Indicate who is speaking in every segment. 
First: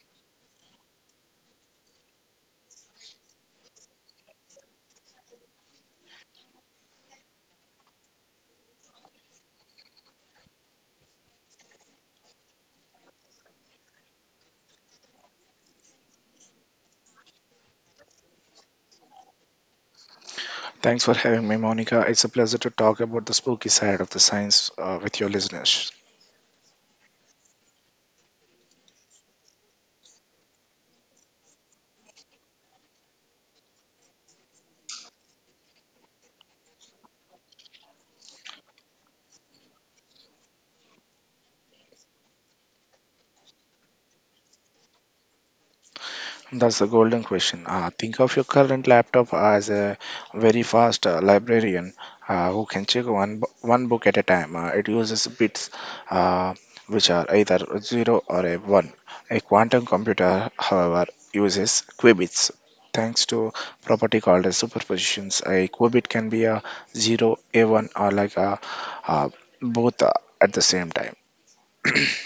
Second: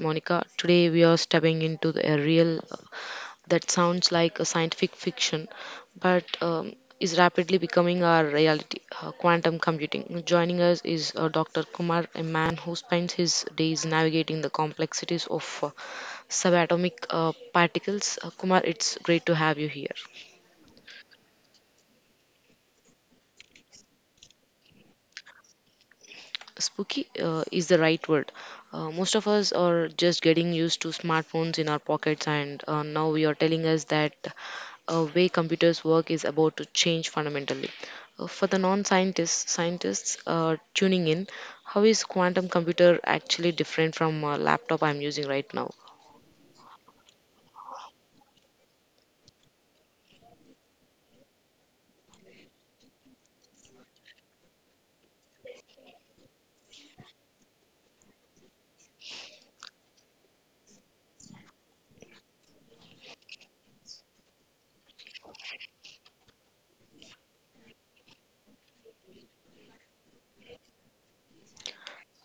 Speaker 1: Monica. Today we are stepping into a real that sounds like a scientific fiction, but is rapidly becoming our reality. Quantum computing. Joining us is Dr. Kumar, a man who spends his days navigating the complexities of subatomic particles. Kumar, it's great to have you here.
Speaker 2: Thanks for having me, Monica. It's a pleasure to talk about the spooky side of the science with your listeners.
Speaker 1: Spooky is the right word. Most of us are just getting used to smartphones in our pockets, and now we are telling us that way computers work is about to change fundamentally. For the scientists tuning in, how is quantum computer actually different from a laptop I'm using right now?
Speaker 2: That's a golden question. Think of your current laptop as a very fast librarian who can check one book at a time. It uses bits uh, which are either a 0 or a 1. A quantum computer, however, uses qubits. Thanks to property called as superpositions, a qubit can be a 0, a 1, or uh, both at the same time.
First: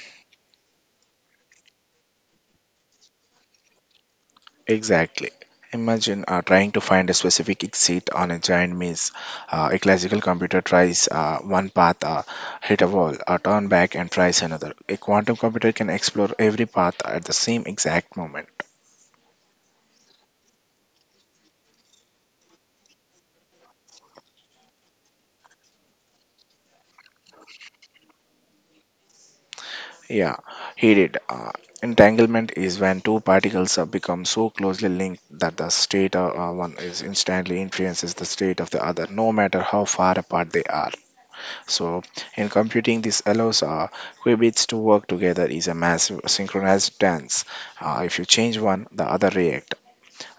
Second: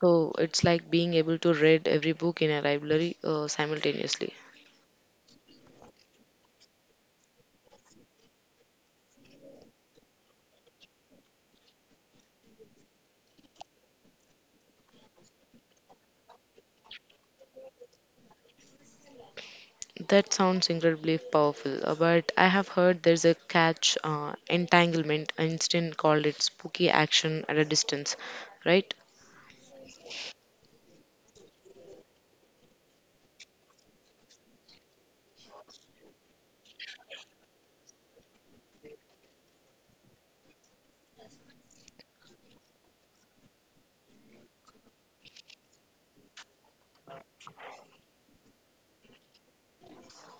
Speaker 1: So it's like being able to read every book in a library simultaneously.
Speaker 2: Exactly. Imagine trying to find a specific exit on a giant maze. A classical computer tries one path, hit a wall, turn back, and tries another. A quantum computer can explore every path at the same exact moment.
Speaker 1: That sounds incredibly powerful, but I have heard there's a catch entanglement. Einstein called it spooky action at a distance, right?
Speaker 2: Yeah, he did. Entanglement is when two particles become so closely linked that the state of one is instantly influences the state of the other, no matter how far apart they are. So, in computing, this allows qubits to work together is a massive synchronized dance. If you change one, the other react.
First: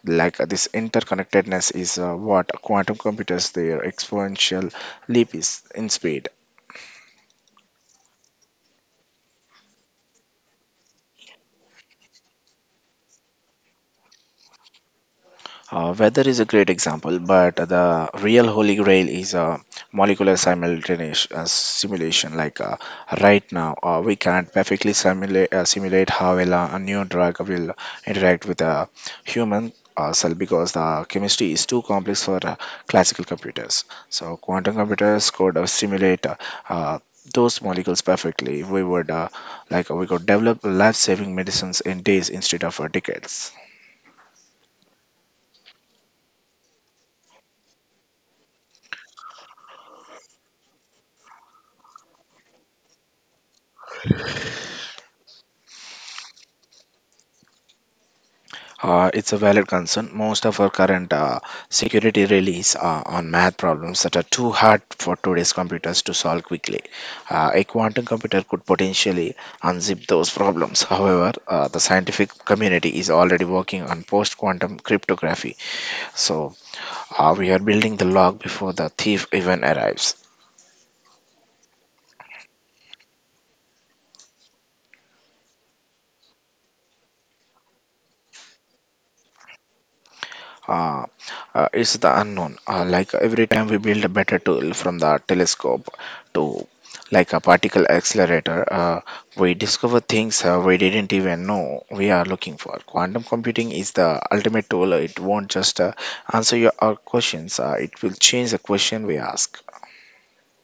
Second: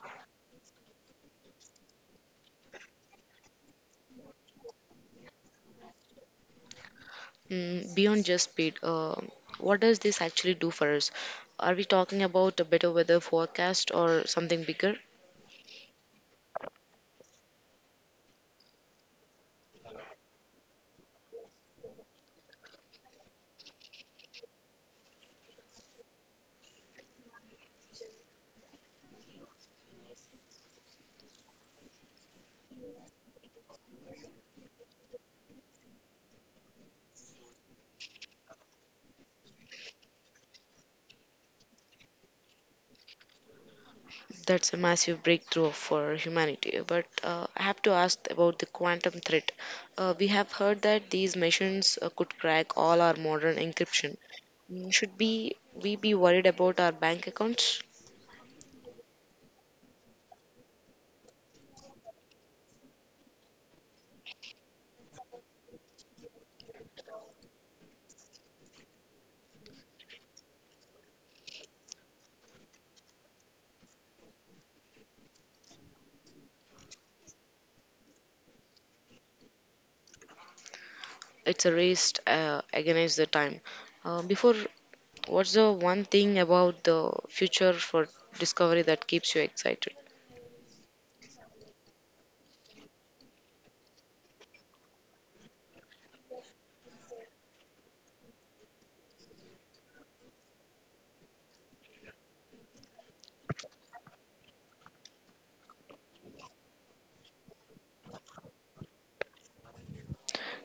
Speaker 2: This interconnectedness is what quantum computers their exponential leap is in speed.
Speaker 1: Mm, beyond just speed, what does this actually do for us? Are we talking about a better weather forecast or something bigger?
Speaker 2: Weather is a great example, but the real holy grail is a molecular simultaneous simulation. Right now, we can't perfectly simulate how well a new drug will interact with a human cell because the chemistry is too complex for classical computers. So, quantum computers could simulate uh, those molecules perfectly. We would like we could develop life-saving medicines in days instead of decades.
Speaker 1: That's a massive breakthrough for humanity. But I have to ask about the quantum threat. We have heard that these machines could crack all our modern encryption. Mm, should be we be worried about our bank accounts?
Speaker 2: It's a valid concern. Most of our current security release on math problems that are too hard for today's computers to solve quickly. A quantum computer could potentially unzip those problems. However, the scientific community is already working on post-quantum cryptography, so we are building the log before the thief even arrives.
Speaker 1: It's a race against the time. Before, what's the one thing about the future for discovery that keeps you excited?
Speaker 2: uh, it's the unknown. Every time we build a better tool from the telescope to like a particle accelerator, we discover things we didn't even know we are looking for. Quantum computing is the ultimate tool. It won't just answer your our questions. It will change the question we ask.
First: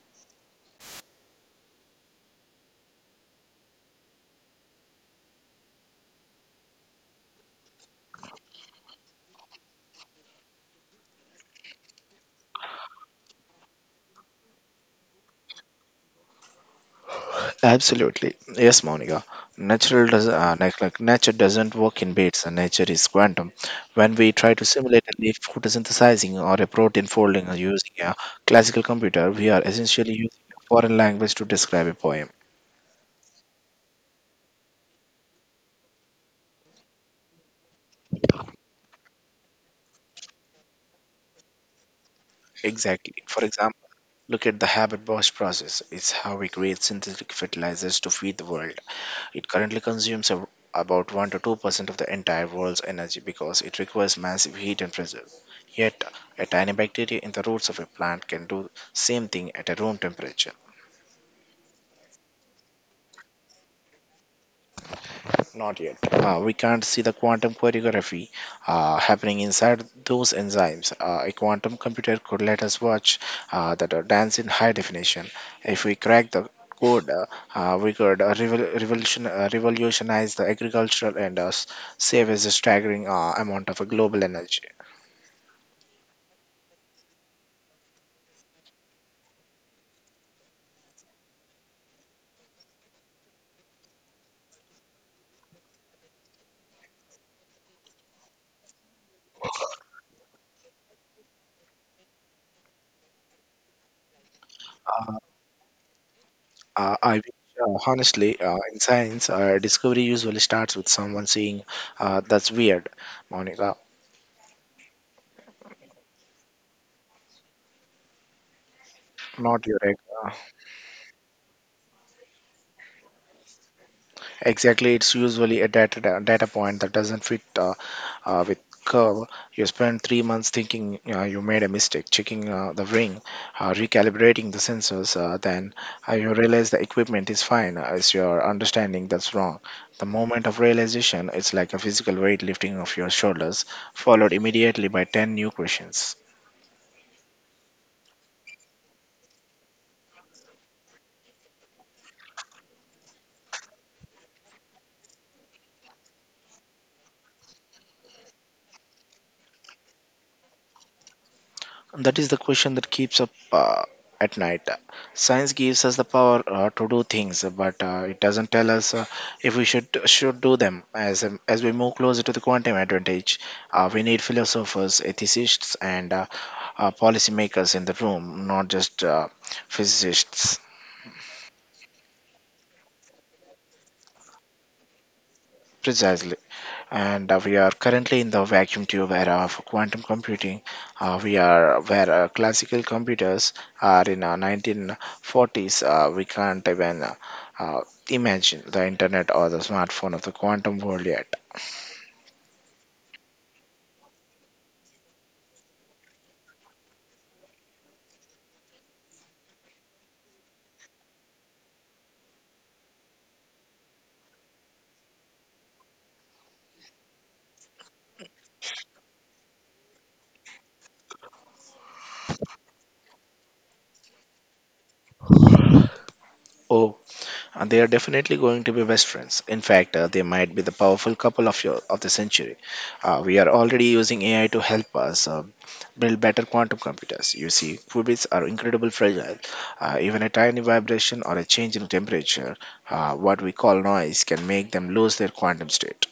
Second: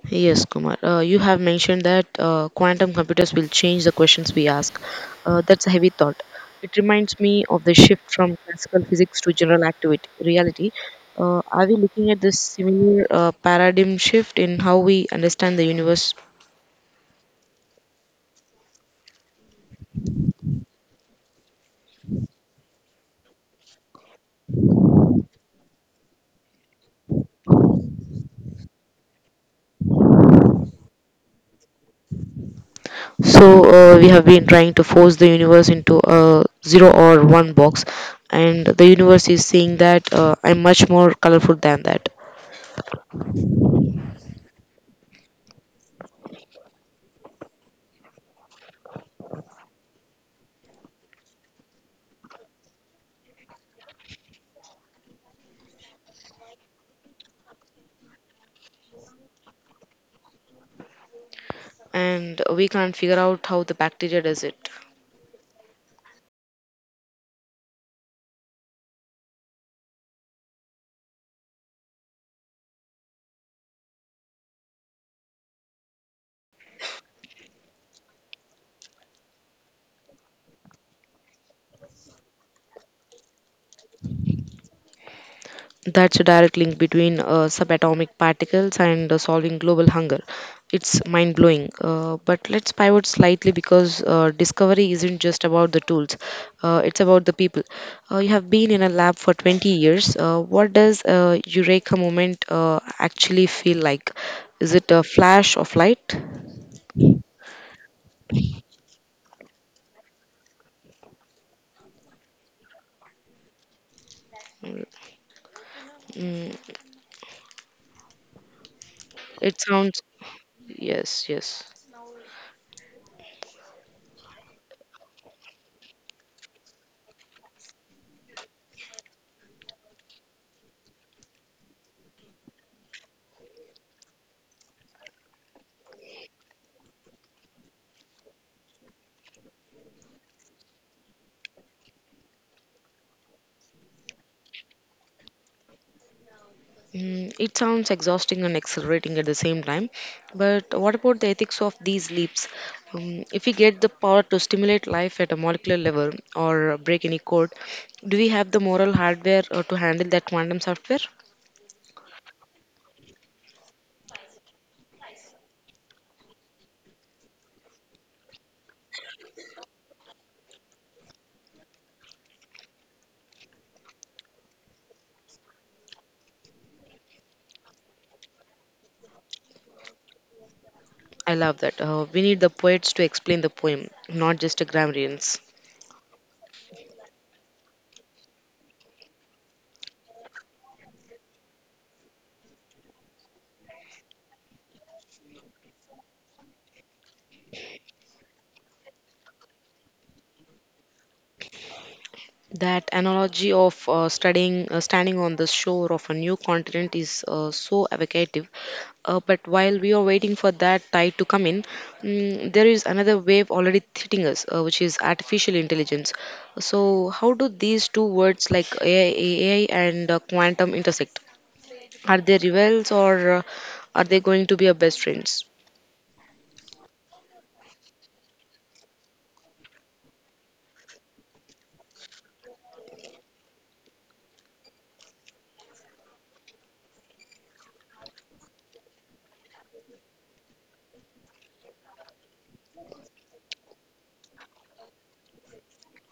Speaker 1: Yes, Kumar. You have mentioned that quantum computers will change the questions we ask. That's a heavy thought. It reminds me of the shift from classical physics to general activity reality. Are we looking at this similar paradigm shift in how we understand the universe?
Speaker 2: Absolutely. Yes, Monica. Natural does like nature doesn't work in bits and nature is quantum. When we try to simulate a leaf photosynthesizing or a protein folding or using a classical computer, we are essentially using a foreign language to describe a poem.
Speaker 1: So we have been trying to force the universe into a zero or one box, and the universe is saying that I'm much more colorful than that,
Speaker 2: Exactly. For example, look at the Haber Bosch process. It's how we create synthetic fertilizers to feed the world. It currently consumes about 1 to 2% of the entire world's energy because it requires massive heat and pressure. Yet, a tiny bacteria in the roots of a plant can do same thing at a room temperature.
Speaker 1: and we can't figure out how the bacteria does it.
Speaker 2: Not yet. We can't see the quantum choreography happening inside those enzymes. A quantum computer could let us watch that dance in high definition. If we crack the code, we could revolutionize the agricultural and save us a staggering amount of global energy.
Speaker 1: That's a direct link between subatomic particles and solving global hunger. It's mind blowing. But let's pivot slightly because discovery isn't just about the tools, it's about the people. You have been in a lab for 20 years. What does a Eureka moment actually feel like? Is it a
Speaker 2: Uh,
Speaker 1: flash of light?
Speaker 2: I wish. Honestly, in science, discovery usually starts with someone saying, "That's weird, Monica,
Speaker 1: Mm, it
Speaker 2: not your egg."
Speaker 1: sounds, yes, yes.
Speaker 2: Exactly, it's usually a data point that doesn't fit with curve. You spend 3 months thinking you made a mistake, checking the ring, recalibrating the sensors. Then you realize the equipment is fine. It's your understanding that's wrong. The moment of realization, it's like a physical weight lifting of your shoulders, followed immediately by 10 new questions.
Speaker 1: Mm, it sounds exhausting and exhilarating at the same time, but what about the ethics of these leaps? If we get the power to stimulate life at a molecular level or break any code, do we have the moral hardware to handle that quantum software?
Speaker 2: That is the question that keeps up at night. Science gives us the power to do things, but it doesn't tell us if we should do them. As we move closer to the quantum advantage, we need philosophers, ethicists, and policymakers in the room, not just physicists.
Speaker 1: I love that. We need the poets to explain the poem, not just the grammarians.
Speaker 2: Precisely. And we are currently in the vacuum tube era of quantum computing. We are where classical computers are in 1940s. We can't even uh, imagine the internet or the smartphone of the quantum world yet.
Speaker 1: That analogy of standing on the shore of a new continent is so evocative. But while we are waiting for that tide to come in, mm, there is another wave already hitting us, which is artificial intelligence. So, how do these two words like AI, and quantum intersect? Are they rivals or are they going to be a best friends?
Speaker 2: Oh, and they are definitely going to be best friends. In fact, they might be the powerful couple of the century. We are already using AI to help us build better quantum computers. You see, qubits are incredibly fragile. Even a tiny vibration or a change in temperature, what we call noise, can make them lose their quantum state.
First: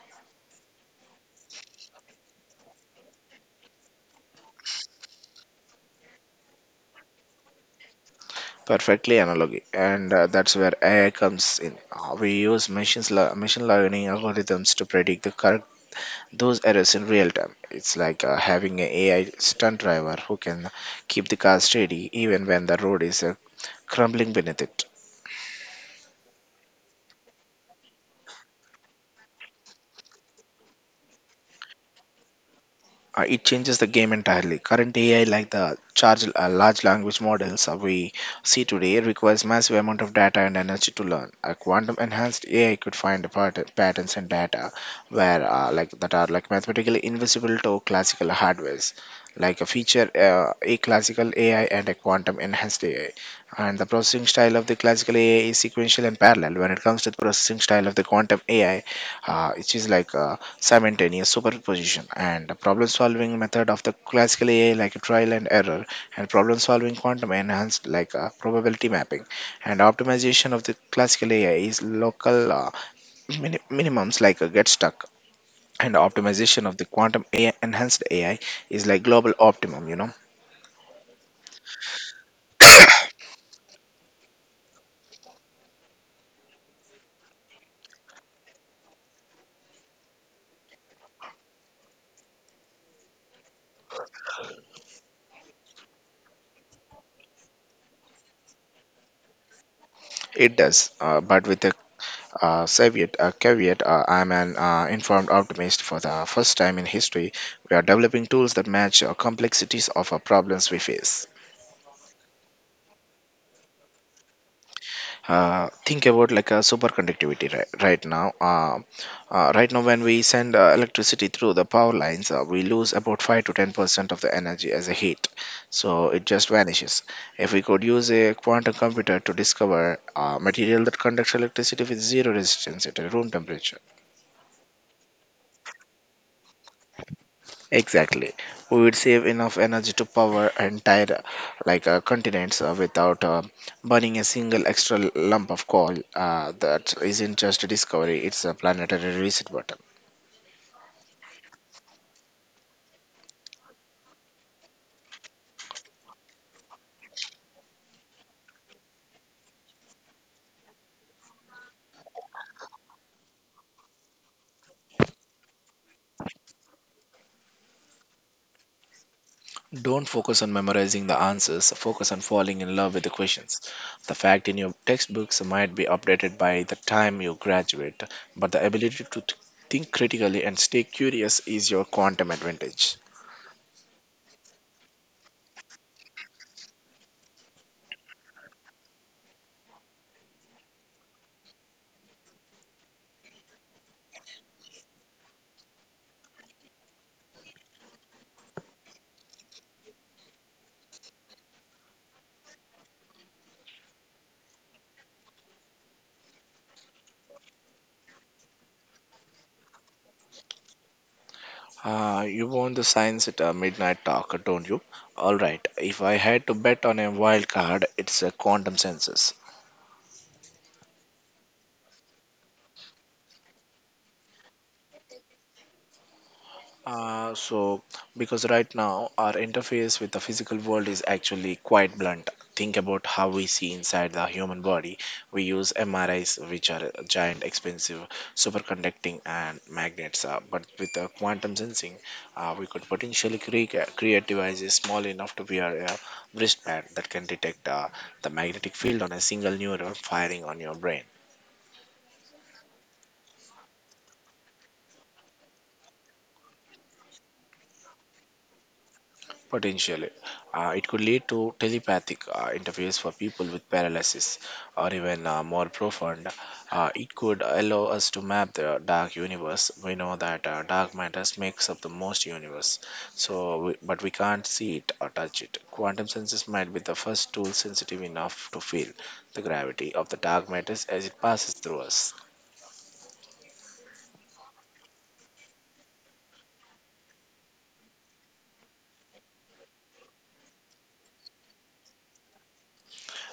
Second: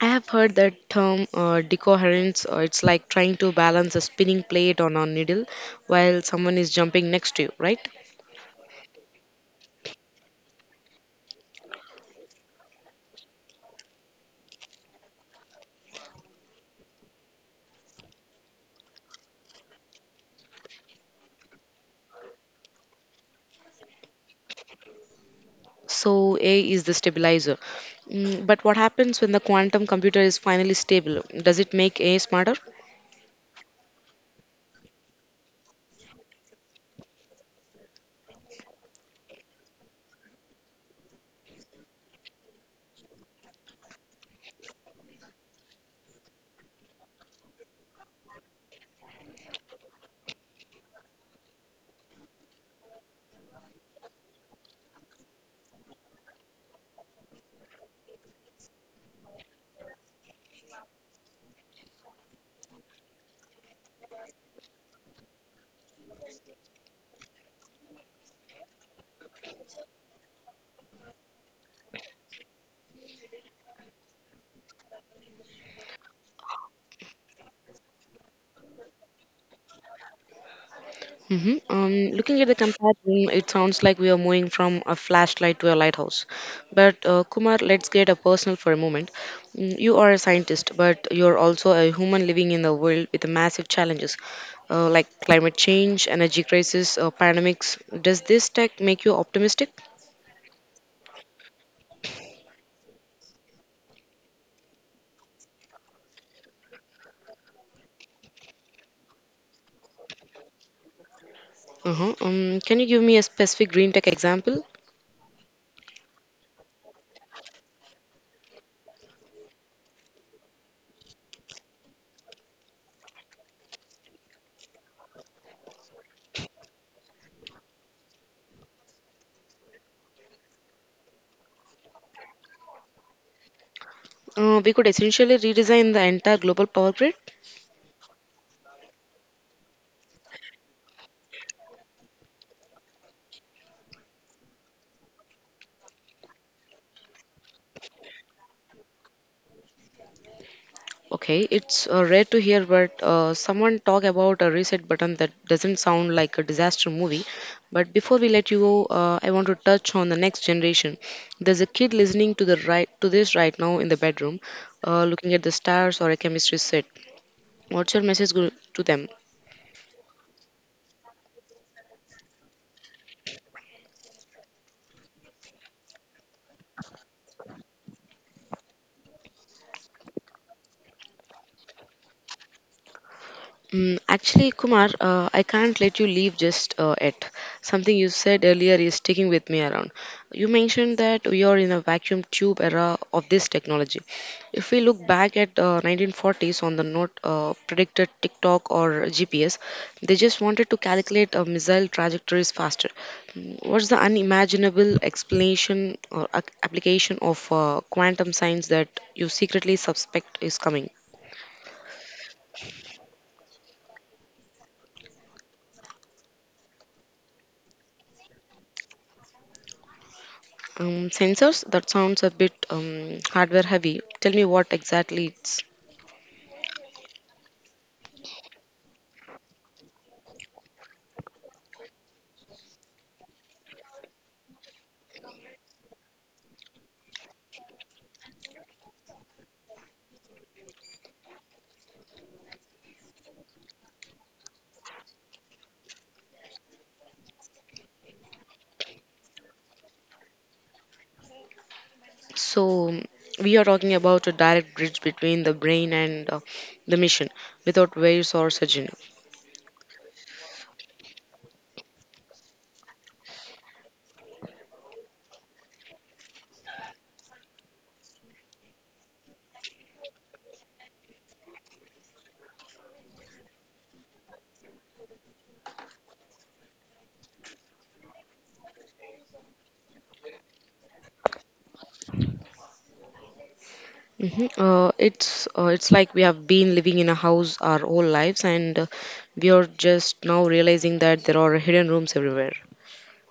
Speaker 1: I have heard that term decoherence. It's like trying to balance a spinning plate on a needle while someone is jumping next to you, right?
Speaker 2: Perfectly analogy, and that's where AI comes in. We use machine learning algorithms to predict the current those errors in real time. It's like having an AI stunt driver who can keep the car steady even when the road is crumbling beneath it.
Speaker 1: So, A is the stabilizer. Mm, but what happens when the quantum computer is finally stable? Does it make A smarter?
Speaker 2: It changes the game entirely. Current AI, like large language models we see today, requires massive amount of data and energy to learn. A quantum enhanced AI could find the patterns and data where like that are like mathematically invisible to classical hardwares, like a feature a classical AI and a quantum enhanced AI. And the processing style of the classical AI is sequential and parallel. When it comes to the processing style of the quantum AI, it is like simultaneous superposition. And the problem solving method of the classical AI, like a trial and error, and problem solving quantum enhanced, like probability mapping. And optimization of the classical AI is local minimums like a get stuck, and optimization of the quantum AI enhanced AI is like global optimum, you know.
Speaker 1: Hmm. Looking at the comparison, it sounds like we are moving from a flashlight to a lighthouse. But Kumar, let's get a personal for a moment. Mm, you are a scientist, but you're also a human living in a world with massive challenges like climate change, energy crisis, pandemics. Does this tech make you optimistic?
Speaker 2: It does, but with a Soviet, caveat. I'm an informed optimist. For the first time in history, we are developing tools that match complexities of problems we face.
Speaker 1: Uh-huh. Can you give me a specific green tech example?
Speaker 2: Think about like a superconductivity right now. Right now, when we send electricity through the power lines, we lose about 5 to 10% of the energy as a heat. So it just vanishes. If we could use a quantum computer to discover a material that conducts electricity with zero resistance at a room temperature.
Speaker 1: We could essentially redesign the entire global power grid.
Speaker 2: Exactly. We would save enough energy to power entire continents without burning a single extra lump of coal. That isn't just a discovery, it's a planetary reset button.
Speaker 1: Okay, it's rare to hear, but someone talk about a reset button that doesn't sound like a disaster movie. But before we let you go, I want to touch on the next generation. There's a kid listening to the right to this right now in the bedroom, looking at the stars or a chemistry set. What's your message to them?
Speaker 2: Don't focus on memorizing the answers, focus on falling in love with the questions. The fact in your textbooks might be updated by the time you graduate, but the ability to think critically and stay curious is your quantum advantage.
Speaker 1: Mm, actually, Kumar, I can't let you leave just yet. Something you said earlier is sticking with me around. You mentioned that we are in a vacuum tube era of this technology. If we look back at 1940s on the note predicted TikTok or GPS, they just wanted to calculate missile trajectories faster. Mm, what's the unimaginable explanation or application of quantum science that you secretly suspect is coming?
Speaker 2: You want the science at a midnight talk, don't you? All right. If I had to bet on a wild card, it's a quantum sensors.
Speaker 1: Sensors? That sounds a bit hardware heavy. Tell me what exactly it's.
Speaker 2: Uh, so, because right now our interface with the physical world is actually quite blunt. Think about how we see inside the human body. We use MRIs, which are giant, expensive, superconducting, and magnets. But with the quantum sensing, we could potentially create devices small enough to wear a wristband that can detect the magnetic field on a single neuron firing on your brain.
Speaker 1: So, we are talking about a direct bridge between the brain and the mission without wires or surgery.
Speaker 2: Potentially, it could lead to telepathic interface for people with paralysis, or even more profound, it could allow us to map the dark universe. We know that dark matter makes up the most universe, so but we can't see it or touch it. Quantum senses might be the first tool sensitive enough to feel the gravity of the dark matter as it passes through us.
Speaker 1: Hmm. It's like we have been living in a house our whole lives, and we are just now realizing that there are hidden rooms everywhere.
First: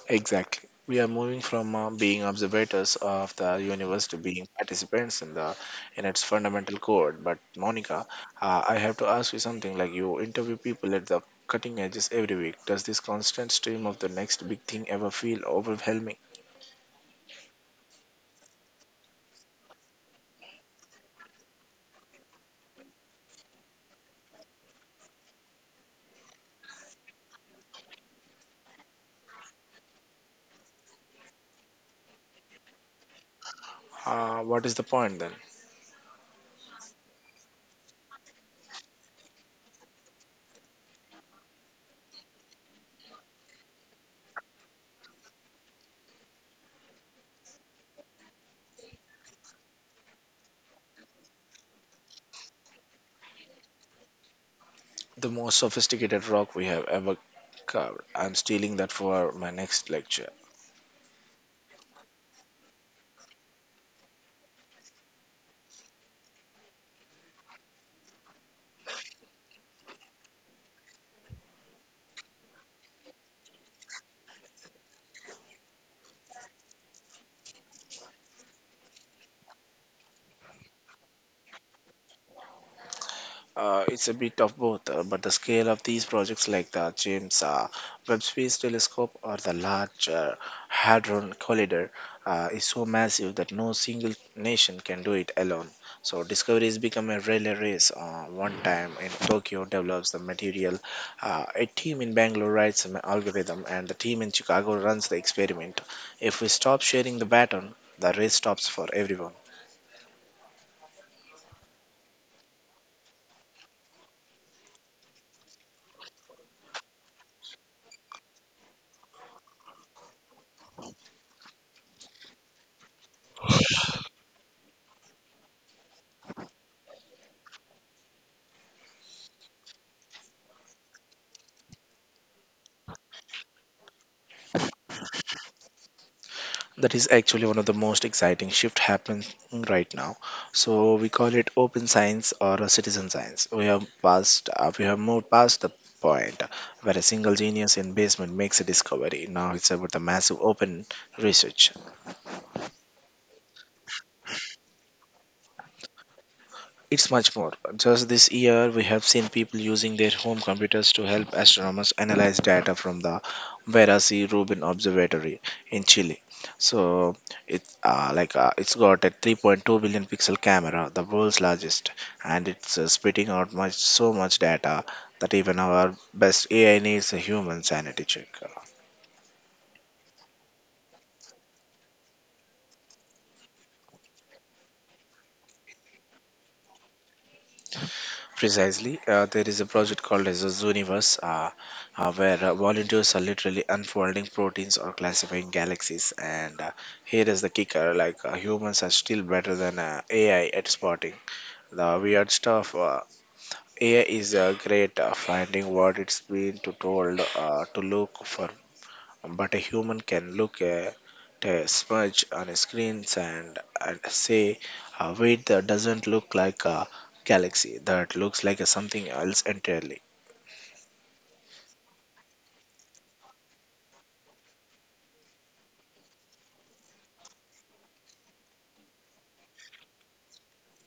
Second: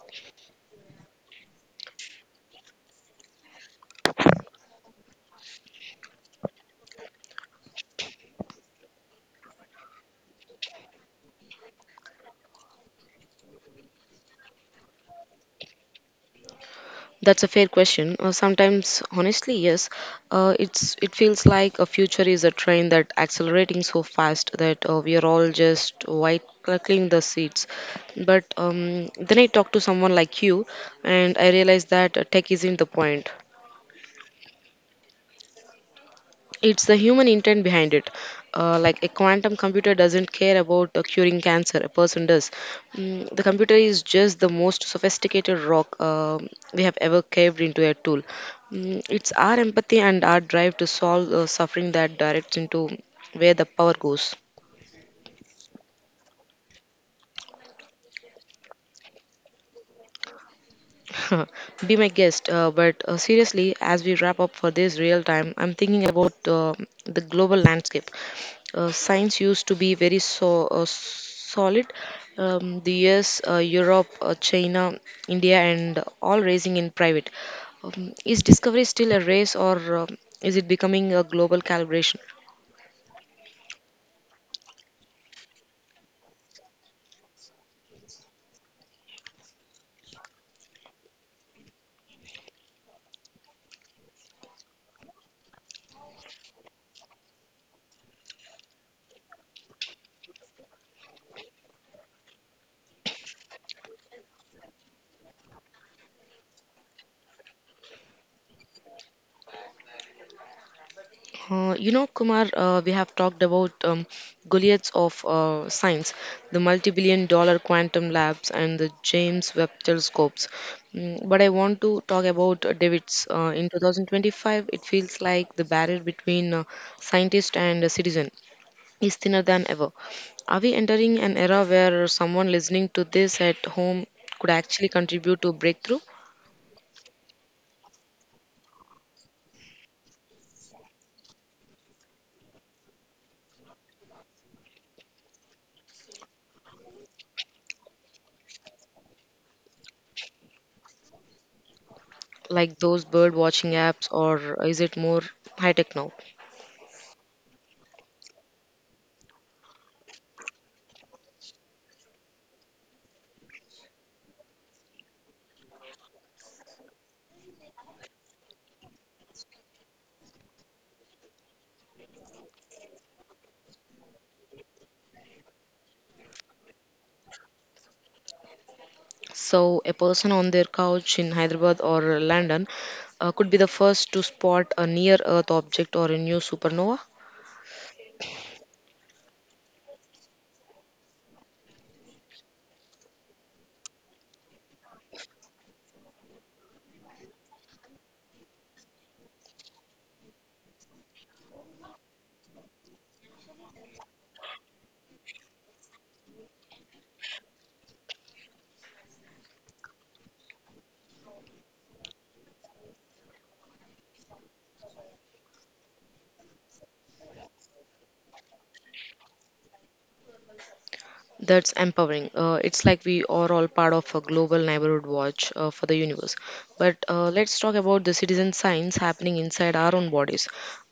Speaker 2: Exactly. We are moving from being observators of the universe to being participants in the in its fundamental core. But Monica, I have to ask you something. Like you interview people at the cutting edges every week. Does this constant stream of the next big thing ever feel overwhelming?
Speaker 1: That's a fair question. Sometimes, honestly, yes, it feels like a future is a train that accelerating so fast that we are all just white clucking the seats. But then I talk to someone like you, and I realize that tech isn't the point.
Speaker 2: What is the point then?
Speaker 1: It's the human intent behind it. Like a quantum computer doesn't care about curing cancer, a person does. Mm, the computer is just the most sophisticated rock we have ever caved into a tool. Mm, it's our empathy and our drive to solve suffering that directs into where the power goes.
Speaker 2: The most sophisticated rock we have ever carved. I'm stealing that for my next lecture.
Speaker 1: Be my guest. But Seriously, as we wrap up for this real time, I'm thinking about the global landscape. Science used to be very solid. The US, Europe, China, India, and all racing in private. Is discovery still a race, or is it becoming a global calibration?
Speaker 2: It's a bit of both, but the scale of these projects, like the James Webb Space Telescope or the Large Hadron Collider, is so massive that no single nation can do it alone. So, discovery has become a relay race. One time in Tokyo develops the material, a team in Bangalore writes an algorithm, and the team in Chicago runs the experiment. If we stop sharing the baton, the race stops for everyone.
Speaker 1: You know, Kumar, we have talked about Goliaths of science, the multi billion-dollar quantum labs, and the James Webb telescopes. Mm, but I want to talk about David's. In 2025, it feels like the barrier between scientist and citizen is thinner than ever. Are we entering an era where someone listening to this at home could actually contribute to breakthrough,
Speaker 2: That is actually one of the most exciting shift happening right now. So we call it open science or a citizen science. We have passed we have moved past the point where a single genius in basement makes a discovery. Now it's about the massive open research.
Speaker 1: like those bird watching apps, or is it more high tech now?
Speaker 2: It's much more. Just this year, we have seen people using their home computers to help astronomers analyze data from the Vera C. Rubin Observatory in Chile. So it's like it's got a 3.2 billion pixel camera, the world's largest, and it's spitting out much so much data that even our best AI needs a human sanity check.
Speaker 1: So, a person on their couch in Hyderabad or London could be the first to spot a near Earth object or a new supernova.
Speaker 2: Precisely. There is a project called as a Zooniverse, where volunteers are literally unfolding proteins or classifying galaxies. And here is the kicker: like humans are still better than AI at spotting the weird stuff. AI is great finding what it's been to told to look for, but a human can look at a smudge on a screen and say, wait, that doesn't look like a galaxy, that looks like a something else entirely.
Speaker 1: That's empowering. It's like we are all part of a global neighborhood watch for the universe. But let's talk about the citizen science happening inside our own bodies.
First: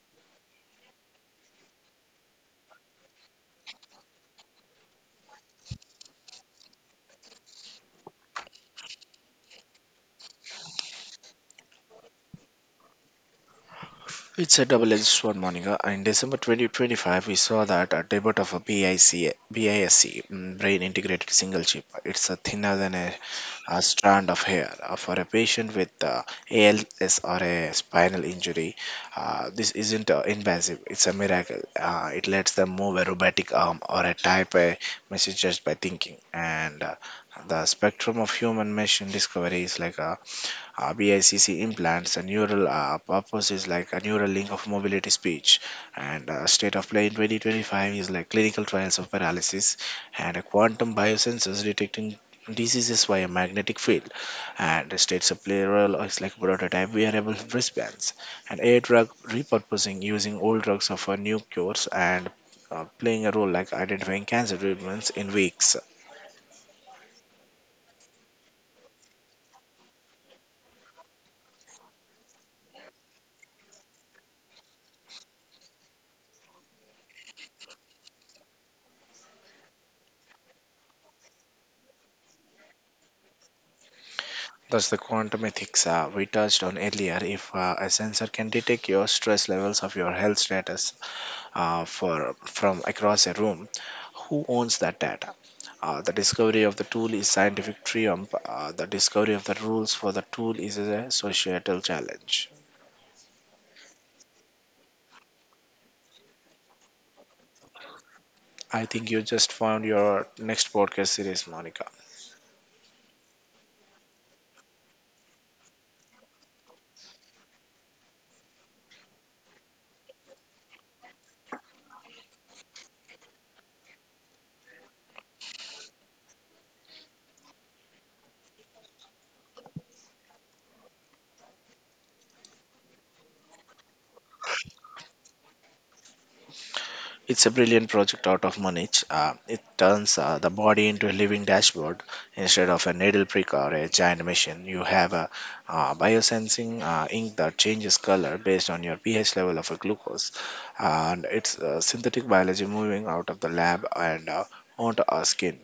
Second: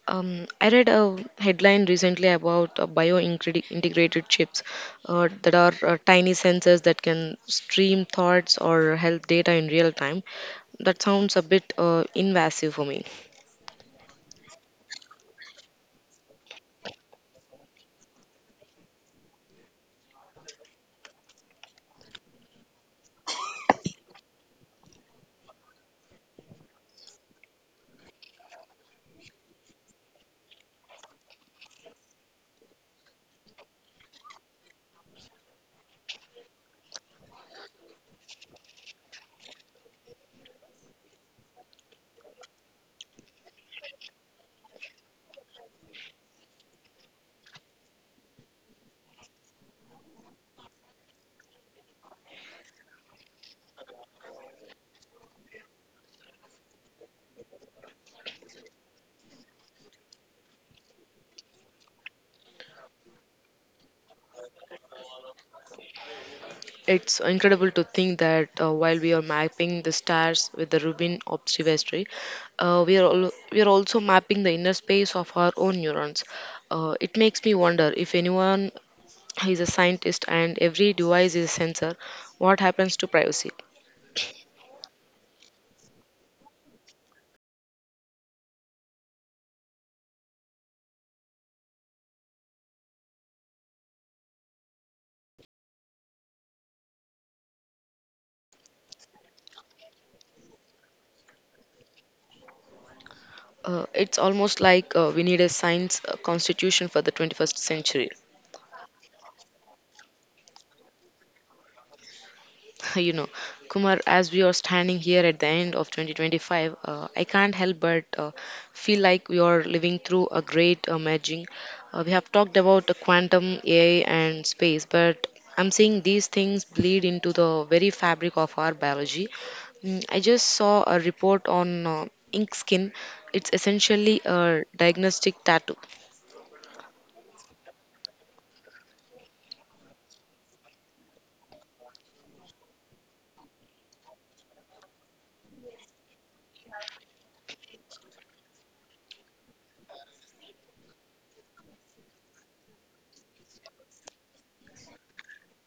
Speaker 1: I read a headline recently about bio-integrated chips that are tiny sensors that can stream thoughts or health data in real time. That sounds a bit invasive for me.
Speaker 2: It's a double-edged sword, Monica. In December 2025, we saw that a debut of a BIC, BISC, brain integrated single chip. It's a thinner than a strand of hair. For a patient with ALS or a spinal injury, this isn't invasive. It's a miracle. It lets them move a robotic arm or a type a message just by thinking. And the spectrum of human machine discovery is like a BICC implants a neural purpose is like a neural link of mobility speech, and state of play in 2025 is like clinical trials of paralysis, and a quantum biosensors detecting diseases via magnetic field, and the states of play is like prototype wearable wristbands, and air drug repurposing using old drugs for new cures and playing a role like identifying cancer treatments in weeks.
Speaker 1: It's incredible to think that while we are mapping the stars with the Rubin observatory, we are also mapping the inner space of our own neurons. It makes me wonder if anyone is a scientist and every device is a sensor, what happens to privacy?
Speaker 2: That's the quantum ethics we touched on earlier. If a sensor can detect your stress levels of your health status for from across a room, who owns that data? The discovery of the tool is scientific triumph. The discovery of the rules for the tool is a societal challenge.
Speaker 1: It's almost like we need a science constitution for the 21st century.
Speaker 2: I think you just found your next podcast series, Monica.
Speaker 1: You know, Kumar, as we are standing here at the end of 2025, I can't help but feel like we are living through a great merging. We have talked about the quantum AI and space, but I'm seeing these things bleed into the very fabric of our biology. Mm, I just saw a report on ink skin. It's essentially a diagnostic tattoo.
Speaker 2: It's a brilliant project out of Munich. It turns the body into a living dashboard instead of a needle prick or a giant machine. You have a biosensing ink that changes color based on your pH level of a glucose, and it's synthetic biology moving out of the lab and onto our skin.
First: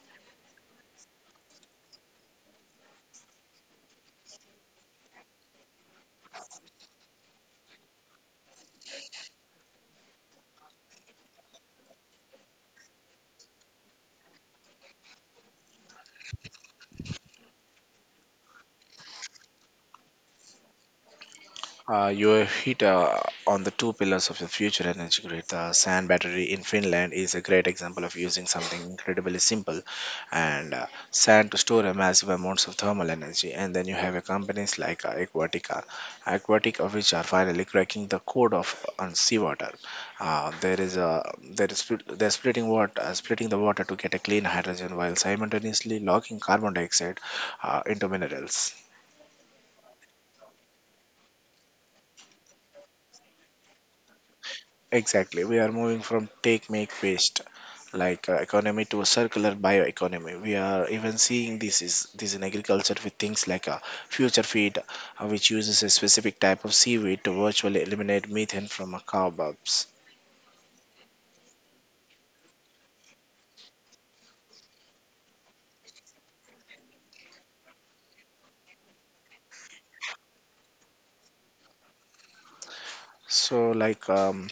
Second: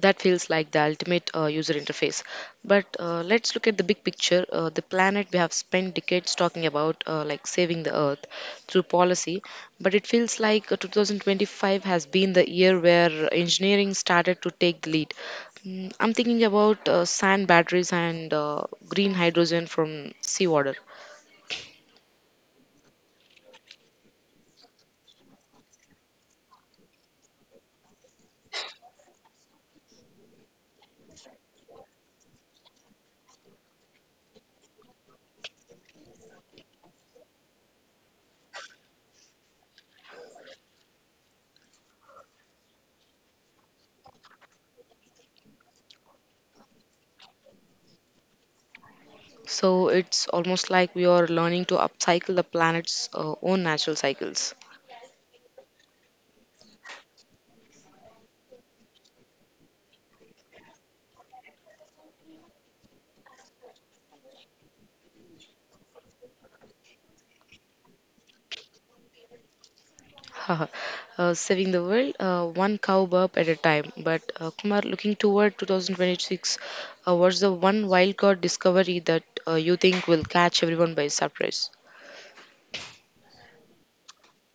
Speaker 1: That feels like the ultimate user interface. But let's look at the big picture. The planet we have spent decades talking about, like saving the Earth through policy, but it feels like 2025 has been the year where engineering started to take the lead. Mm, I'm thinking about sand batteries and green hydrogen from seawater.
Speaker 2: You hit on the two pillars of the future energy grid. The sand battery in Finland is a great example of using something incredibly simple and sand to store a massive amounts of thermal energy. And then you have companies like Aquatica, which are finally cracking the code of on seawater. There is a there is split- They're splitting water, splitting the water to get a clean hydrogen while simultaneously locking carbon dioxide into minerals.
Speaker 1: So it's almost like we are learning to upcycle the planet's own natural cycles.
Speaker 2: Exactly. We are moving from take, make, waste, like economy to a circular bioeconomy. We are even seeing this in agriculture with things like a future feed, which uses a specific type of seaweed to virtually eliminate methane from a carbobs.
Speaker 1: Haha. Saving the world one cow burp at a time. But Kumar, looking toward 2026, what's the one wild card discovery that you think will catch everyone by surprise?
Speaker 2: So, like,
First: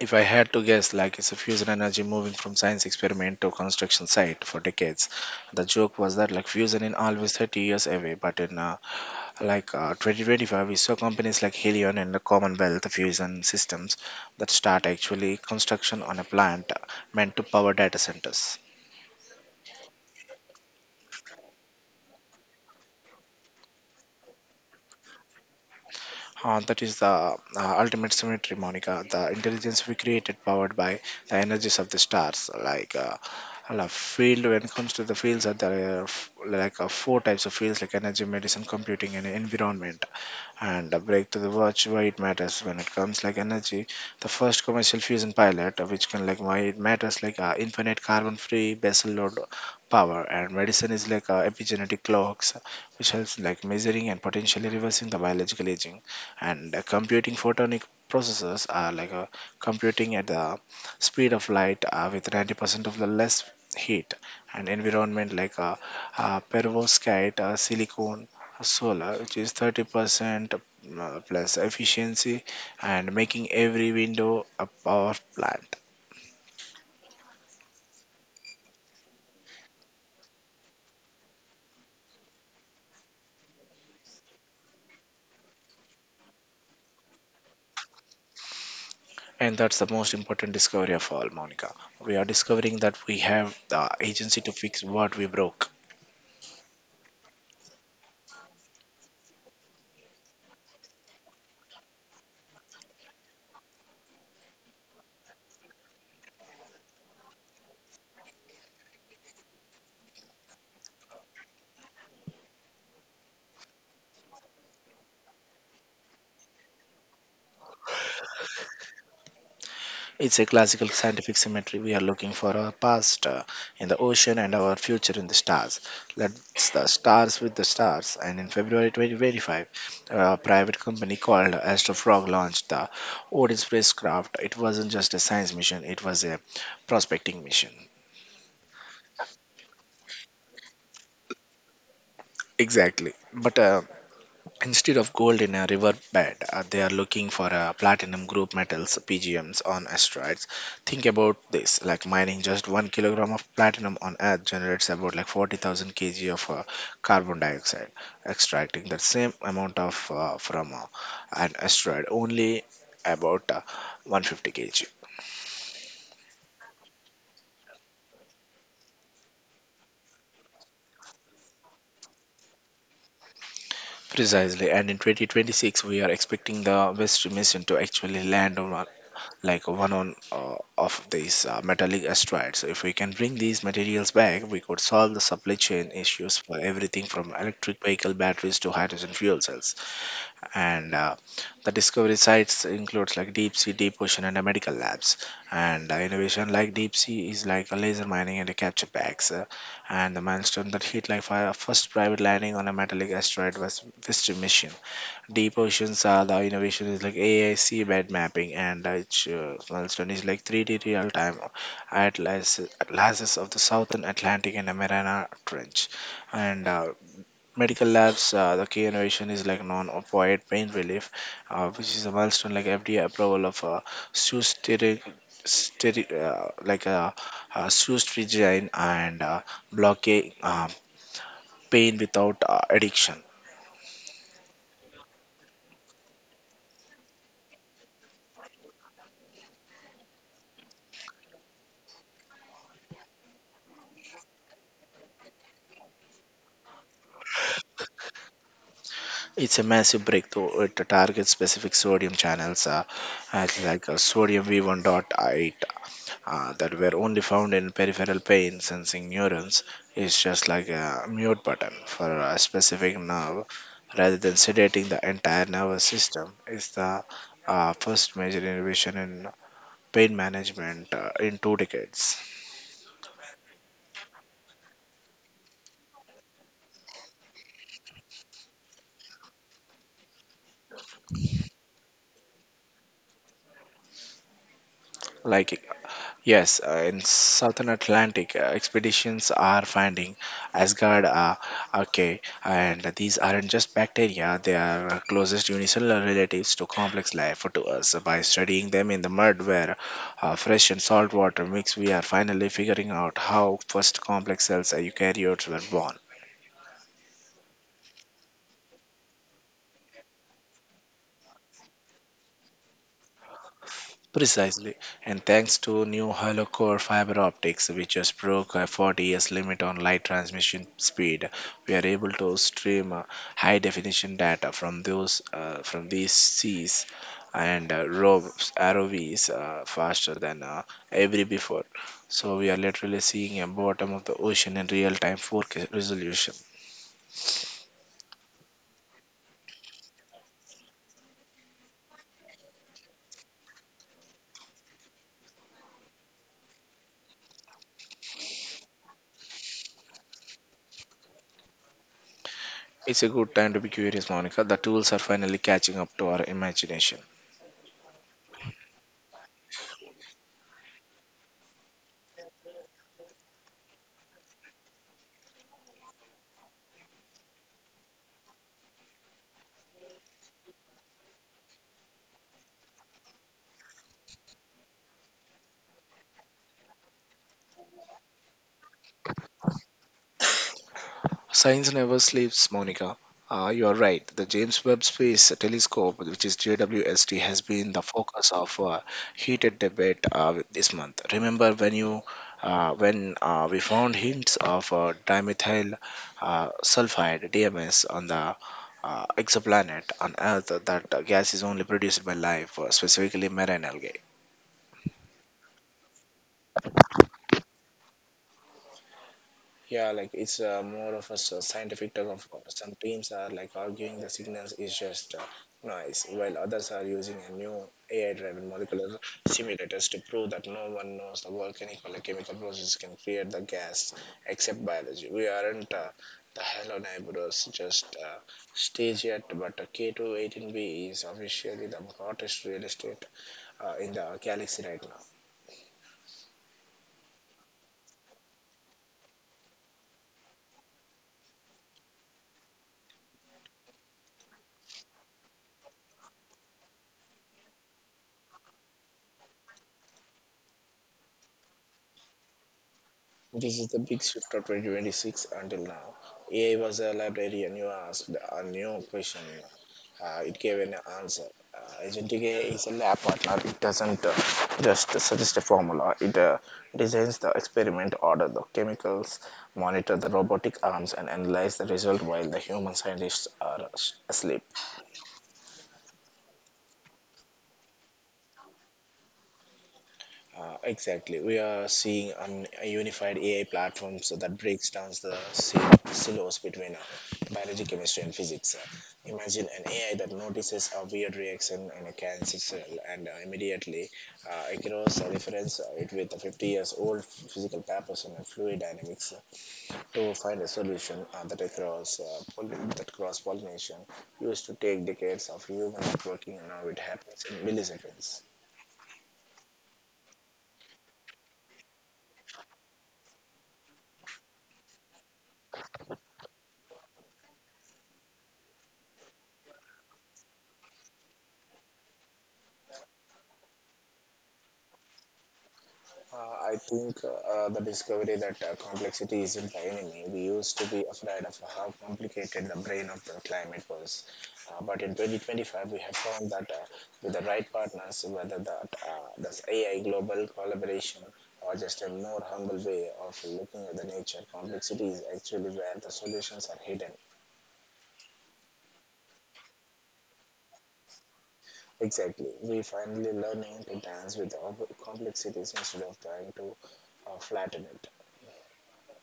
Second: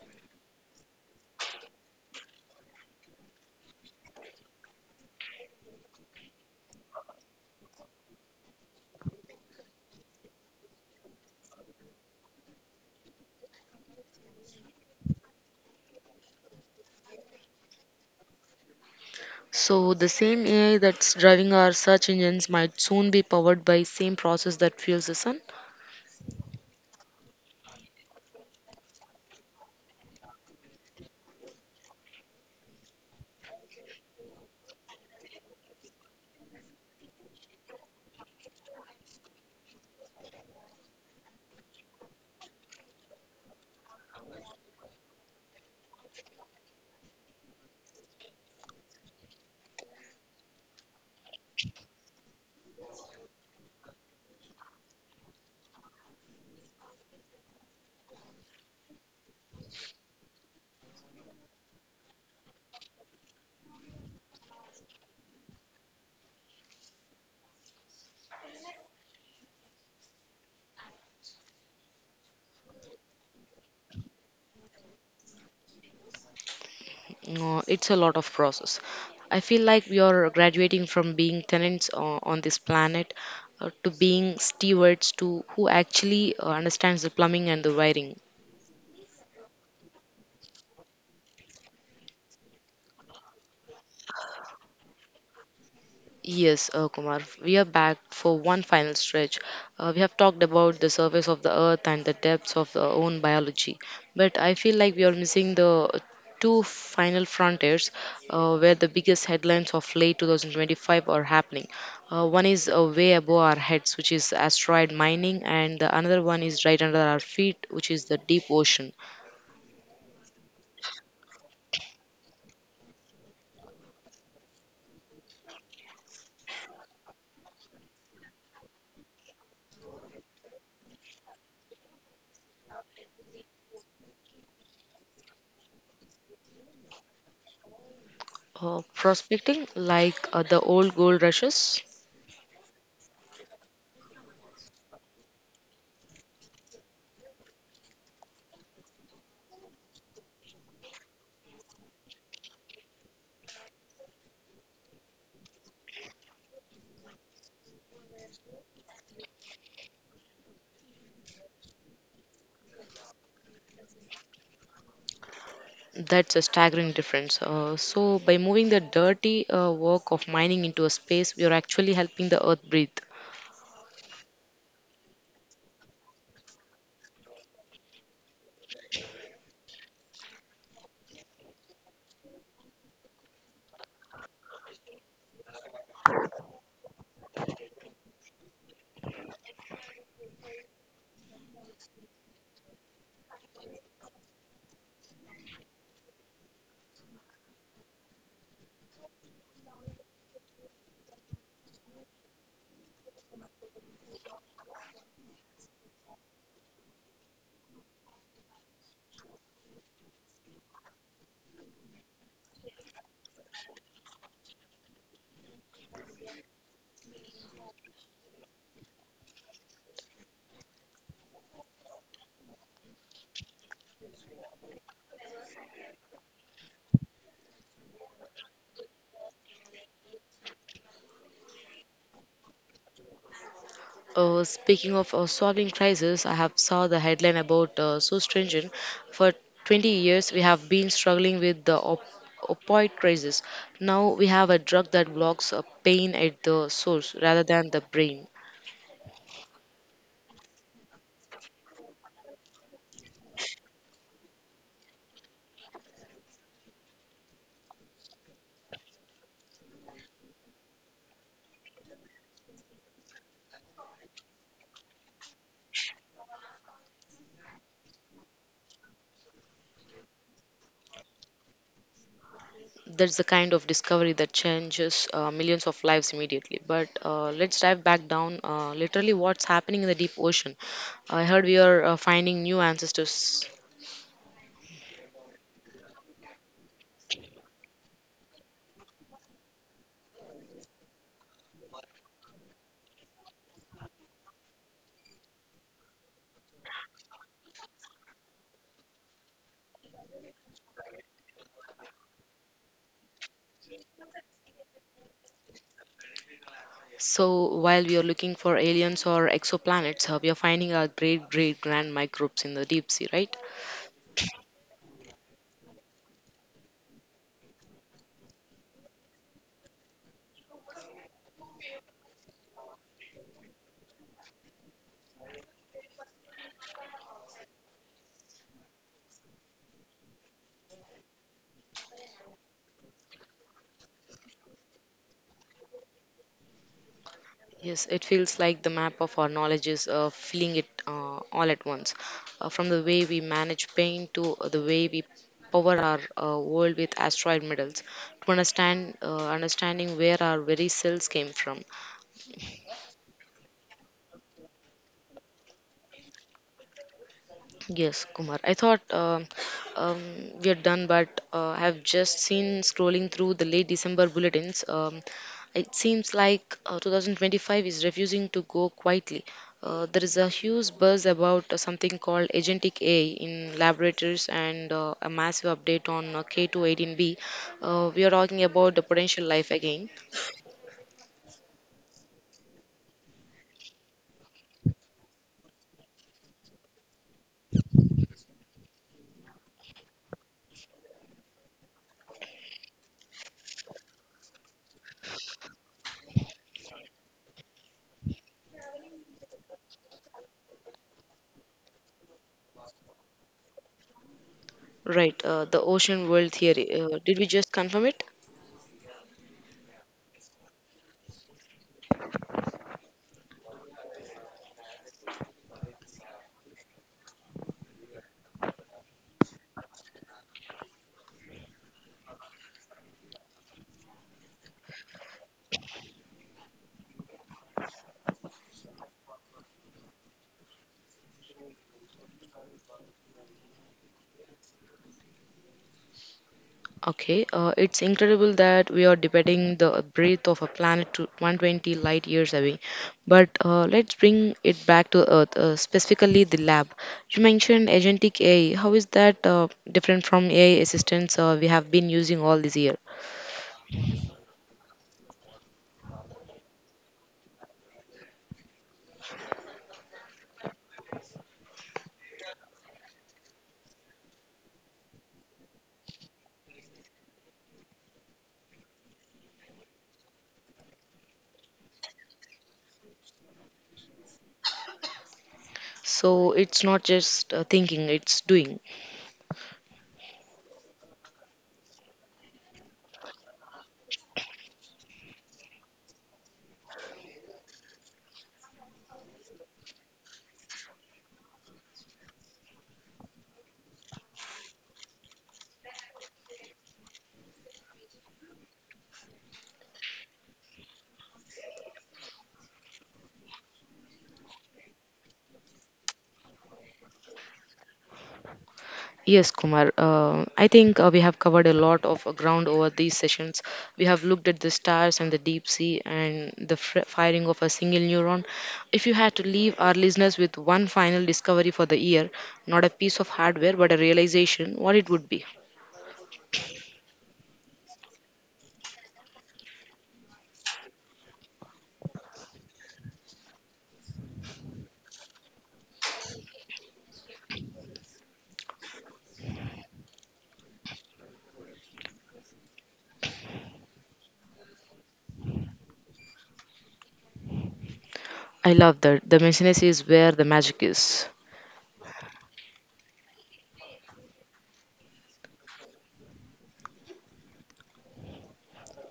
Speaker 2: if I had to guess, like, it's a fusion energy moving from science experiment to construction site for decades. The joke was that like fusion in always 30 years away, but in like 2025 we saw companies like Helion and the Commonwealth Fusion Systems that start actually construction on a plant meant to power data centers.
Speaker 1: So the same AI that's driving our search engines might soon be powered by same process that fuels the sun.
Speaker 2: That is the ultimate symmetry, Monica. The intelligence we created powered by the energies of the stars. Like a field when it comes to the fields are there are like four types of fields: like energy, medicine, computing, and environment. And a break to the watch why it matters when it comes like energy, the first commercial fusion pilot, which can like why it matters like infinite carbon free basal load power. And medicine is like epigenetic clocks which helps like measuring and potentially reversing the biological aging. And computing photonic processes are like computing at the speed of light with 90% of the less heat. And environment like perovskite silicon solar, which is 30% plus efficiency and making every window a power plant.
Speaker 1: No, it's a lot of process. I feel like we are graduating from being tenants on this planet to being stewards to who actually understands the plumbing and the wiring.
Speaker 2: And that's the most important discovery of all, Monica. We are discovering that we have the agency to fix what we broke.
Speaker 1: Yes, Kumar, we are back for one final stretch. We have talked about the surface of the earth and the depths of our own biology, but I feel like we are missing the two final frontiers where the biggest headlines of late 2025 are happening. One is way above our heads, which is asteroid mining, and the another one is right under our feet, which is the deep ocean.
Speaker 2: It's a classical scientific symmetry. We are looking for our past in the ocean and our future in the stars. Let's the stars with the stars. And in February 2025, a private company called Astrofrog launched the Odin spacecraft. It wasn't just a science mission; it was a prospecting mission.
Speaker 1: Prospecting, like the old gold rushes.
Speaker 2: Exactly. But Instead of gold in a river bed, they are looking for platinum group metals (PGMs) on asteroids. Think about this: like mining just 1 kilogram of platinum on Earth generates about like 40,000 kg of carbon dioxide. Extracting that same amount of from an asteroid only about 150 kg.
Speaker 1: That's a staggering difference. So, by moving the dirty work of mining into a space, we are actually helping the earth breathe.
Speaker 2: Precisely, and in 2026 we are expecting the West mission to actually land on like one on of these metallic asteroids. If we can bring these materials back, we could solve the supply chain issues for everything from electric vehicle batteries to hydrogen fuel cells. And the discovery sites includes like deep ocean, and medical labs. And innovation like deep sea is like a laser mining and a capture packs. And the milestone that hit like first private landing on a metallic asteroid was Vista mission. Deep oceans are the innovation is like AI seabed mapping and each milestone is like 3D real time atlases of the southern Atlantic and the Mariana Trench. And medical labs, the key innovation is like non-opioid pain relief, which is a milestone like FDA approval of susterin, steri- uh, like a, sustrigine, and blocking pain without addiction.
Speaker 1: Speaking of solving crisis, I have saw the headline about so stringent. For 20 years, we have been struggling with the opioid crisis. Now we have a drug that blocks pain at the source rather than the brain.
Speaker 2: It's a massive breakthrough. It targets specific sodium channels, as like sodium V1.8, that were only found in peripheral pain sensing neurons. It's just like a mute button for a specific nerve rather than sedating the entire nervous system. It's the first major innovation in pain management in two decades.
Speaker 1: That's the kind of discovery that changes millions of lives immediately. But let's dive back down literally what's happening in the deep ocean. I heard we are finding new ancestors.
Speaker 2: Like, yes, in Southern Atlantic, expeditions are finding Asgard, okay, and these aren't just bacteria, they are our closest unicellular relatives to complex life to us. By studying them in the mud where fresh and salt water mix, we are finally figuring out how first complex cells eukaryotes were born.
Speaker 1: So while we are looking for aliens or exoplanets, we are finding our great great grand microbes in the deep sea, right?
Speaker 2: Precisely, and thanks to new hollow core fiber optics, which just broke a 40 years limit on light transmission speed, we are able to stream high definition data from those from these seas and ROVs faster than ever before. So we are literally seeing a bottom of the ocean in real time 4K resolution.
Speaker 1: Yes, it feels like the map of our knowledge is filling it all at once. From the way we manage pain to the way we power our world with asteroid medals, to understanding where our very cells came from.
Speaker 2: It's a good time to be curious, Monica. The tools are finally catching up to our imagination.
Speaker 1: Yes, Kumar. I thought um, we are done, but I have just seen scrolling through the late December bulletins. It seems like 2025 is refusing to go quietly. There is a huge buzz about something called agentic AI in laboratories and a massive update on K218B. We are talking about the potential life again.
Speaker 2: Science never sleeps, Monica. You are right. The James Webb Space Telescope, which is JWST, has been the focus of heated debate this month. Remember when you when we found hints of dimethyl sulfide (DMS) on the exoplanet on Earth that gas is only produced by life, specifically marine algae.
Speaker 1: Right, the ocean world theory. Did we just confirm it?
Speaker 2: Yeah, like it's more of a scientific term. Of course, some teams are like arguing the signals is just noise, while others are using a new AI-driven molecular simulators to prove that no one knows the volcanic or the chemical process can create the gas except biology. We aren't the hello neighbors, just stage yet, but K 218 B is officially the hottest real estate in the galaxy right now.
Speaker 1: Okay, it's incredible that we are debating the breath of a planet to 120 light years away. But let's bring it back to Earth, specifically the lab. You mentioned agentic AI. How is that different from AI assistants we have been using all this year?
Speaker 2: This is the big shift of 2026 until now. AI was a library and you asked a new question. It gave an answer. Agentic AI is a lab partner. It doesn't just suggest a formula. It designs the experiment, order the chemicals, monitor the robotic arms, and analyze the result while the human scientists are asleep.
Speaker 1: So it's not just thinking, it's doing.
Speaker 2: Exactly. We are seeing a unified AI platform so that breaks down the silos between biology, chemistry, and physics. Imagine an AI that notices a weird reaction in a cancer cell and immediately ignores a reference it with a 50 years old physical papers and fluid dynamics to find a solution that across that cross pollination used to take decades of human working. And now it happens in milliseconds.
Speaker 1: Yes, Kumar. I think we have covered a lot of ground over these sessions. We have looked at the stars and the deep sea and the firing of a single neuron. If you had to leave our listeners with one final discovery for the year, not a piece of hardware but a realization, what it would be?
Speaker 2: I think the discovery that complexity isn't the enemy. We used to be afraid of how complicated the brain of the climate was. But in 2025, we have found that with the right partners, whether that this AI global collaboration or just a more humble way of looking at the nature, complexity is actually where the solutions are hidden.
Speaker 1: I love that. The messiness is where the magic is.
Speaker 2: Exactly. We finally learning to dance with the complexities instead of trying to flatten it.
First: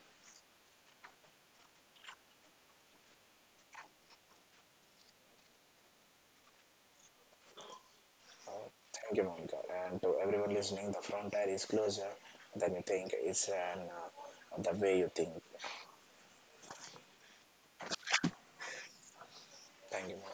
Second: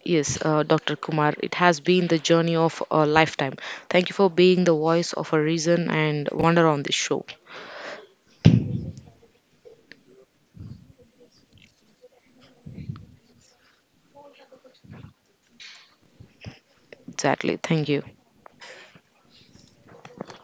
Speaker 1: Yes, Dr. Kumar, it has been the journey of a lifetime. Thank you for being the voice of a reason and wonder on this show.
Speaker 2: Uh, Thank you, Monica. And to everyone listening, the frontier is closer than you think. It's the way you think.
Speaker 1: Exactly. Thank you.
Speaker 2: Thank you, Monica.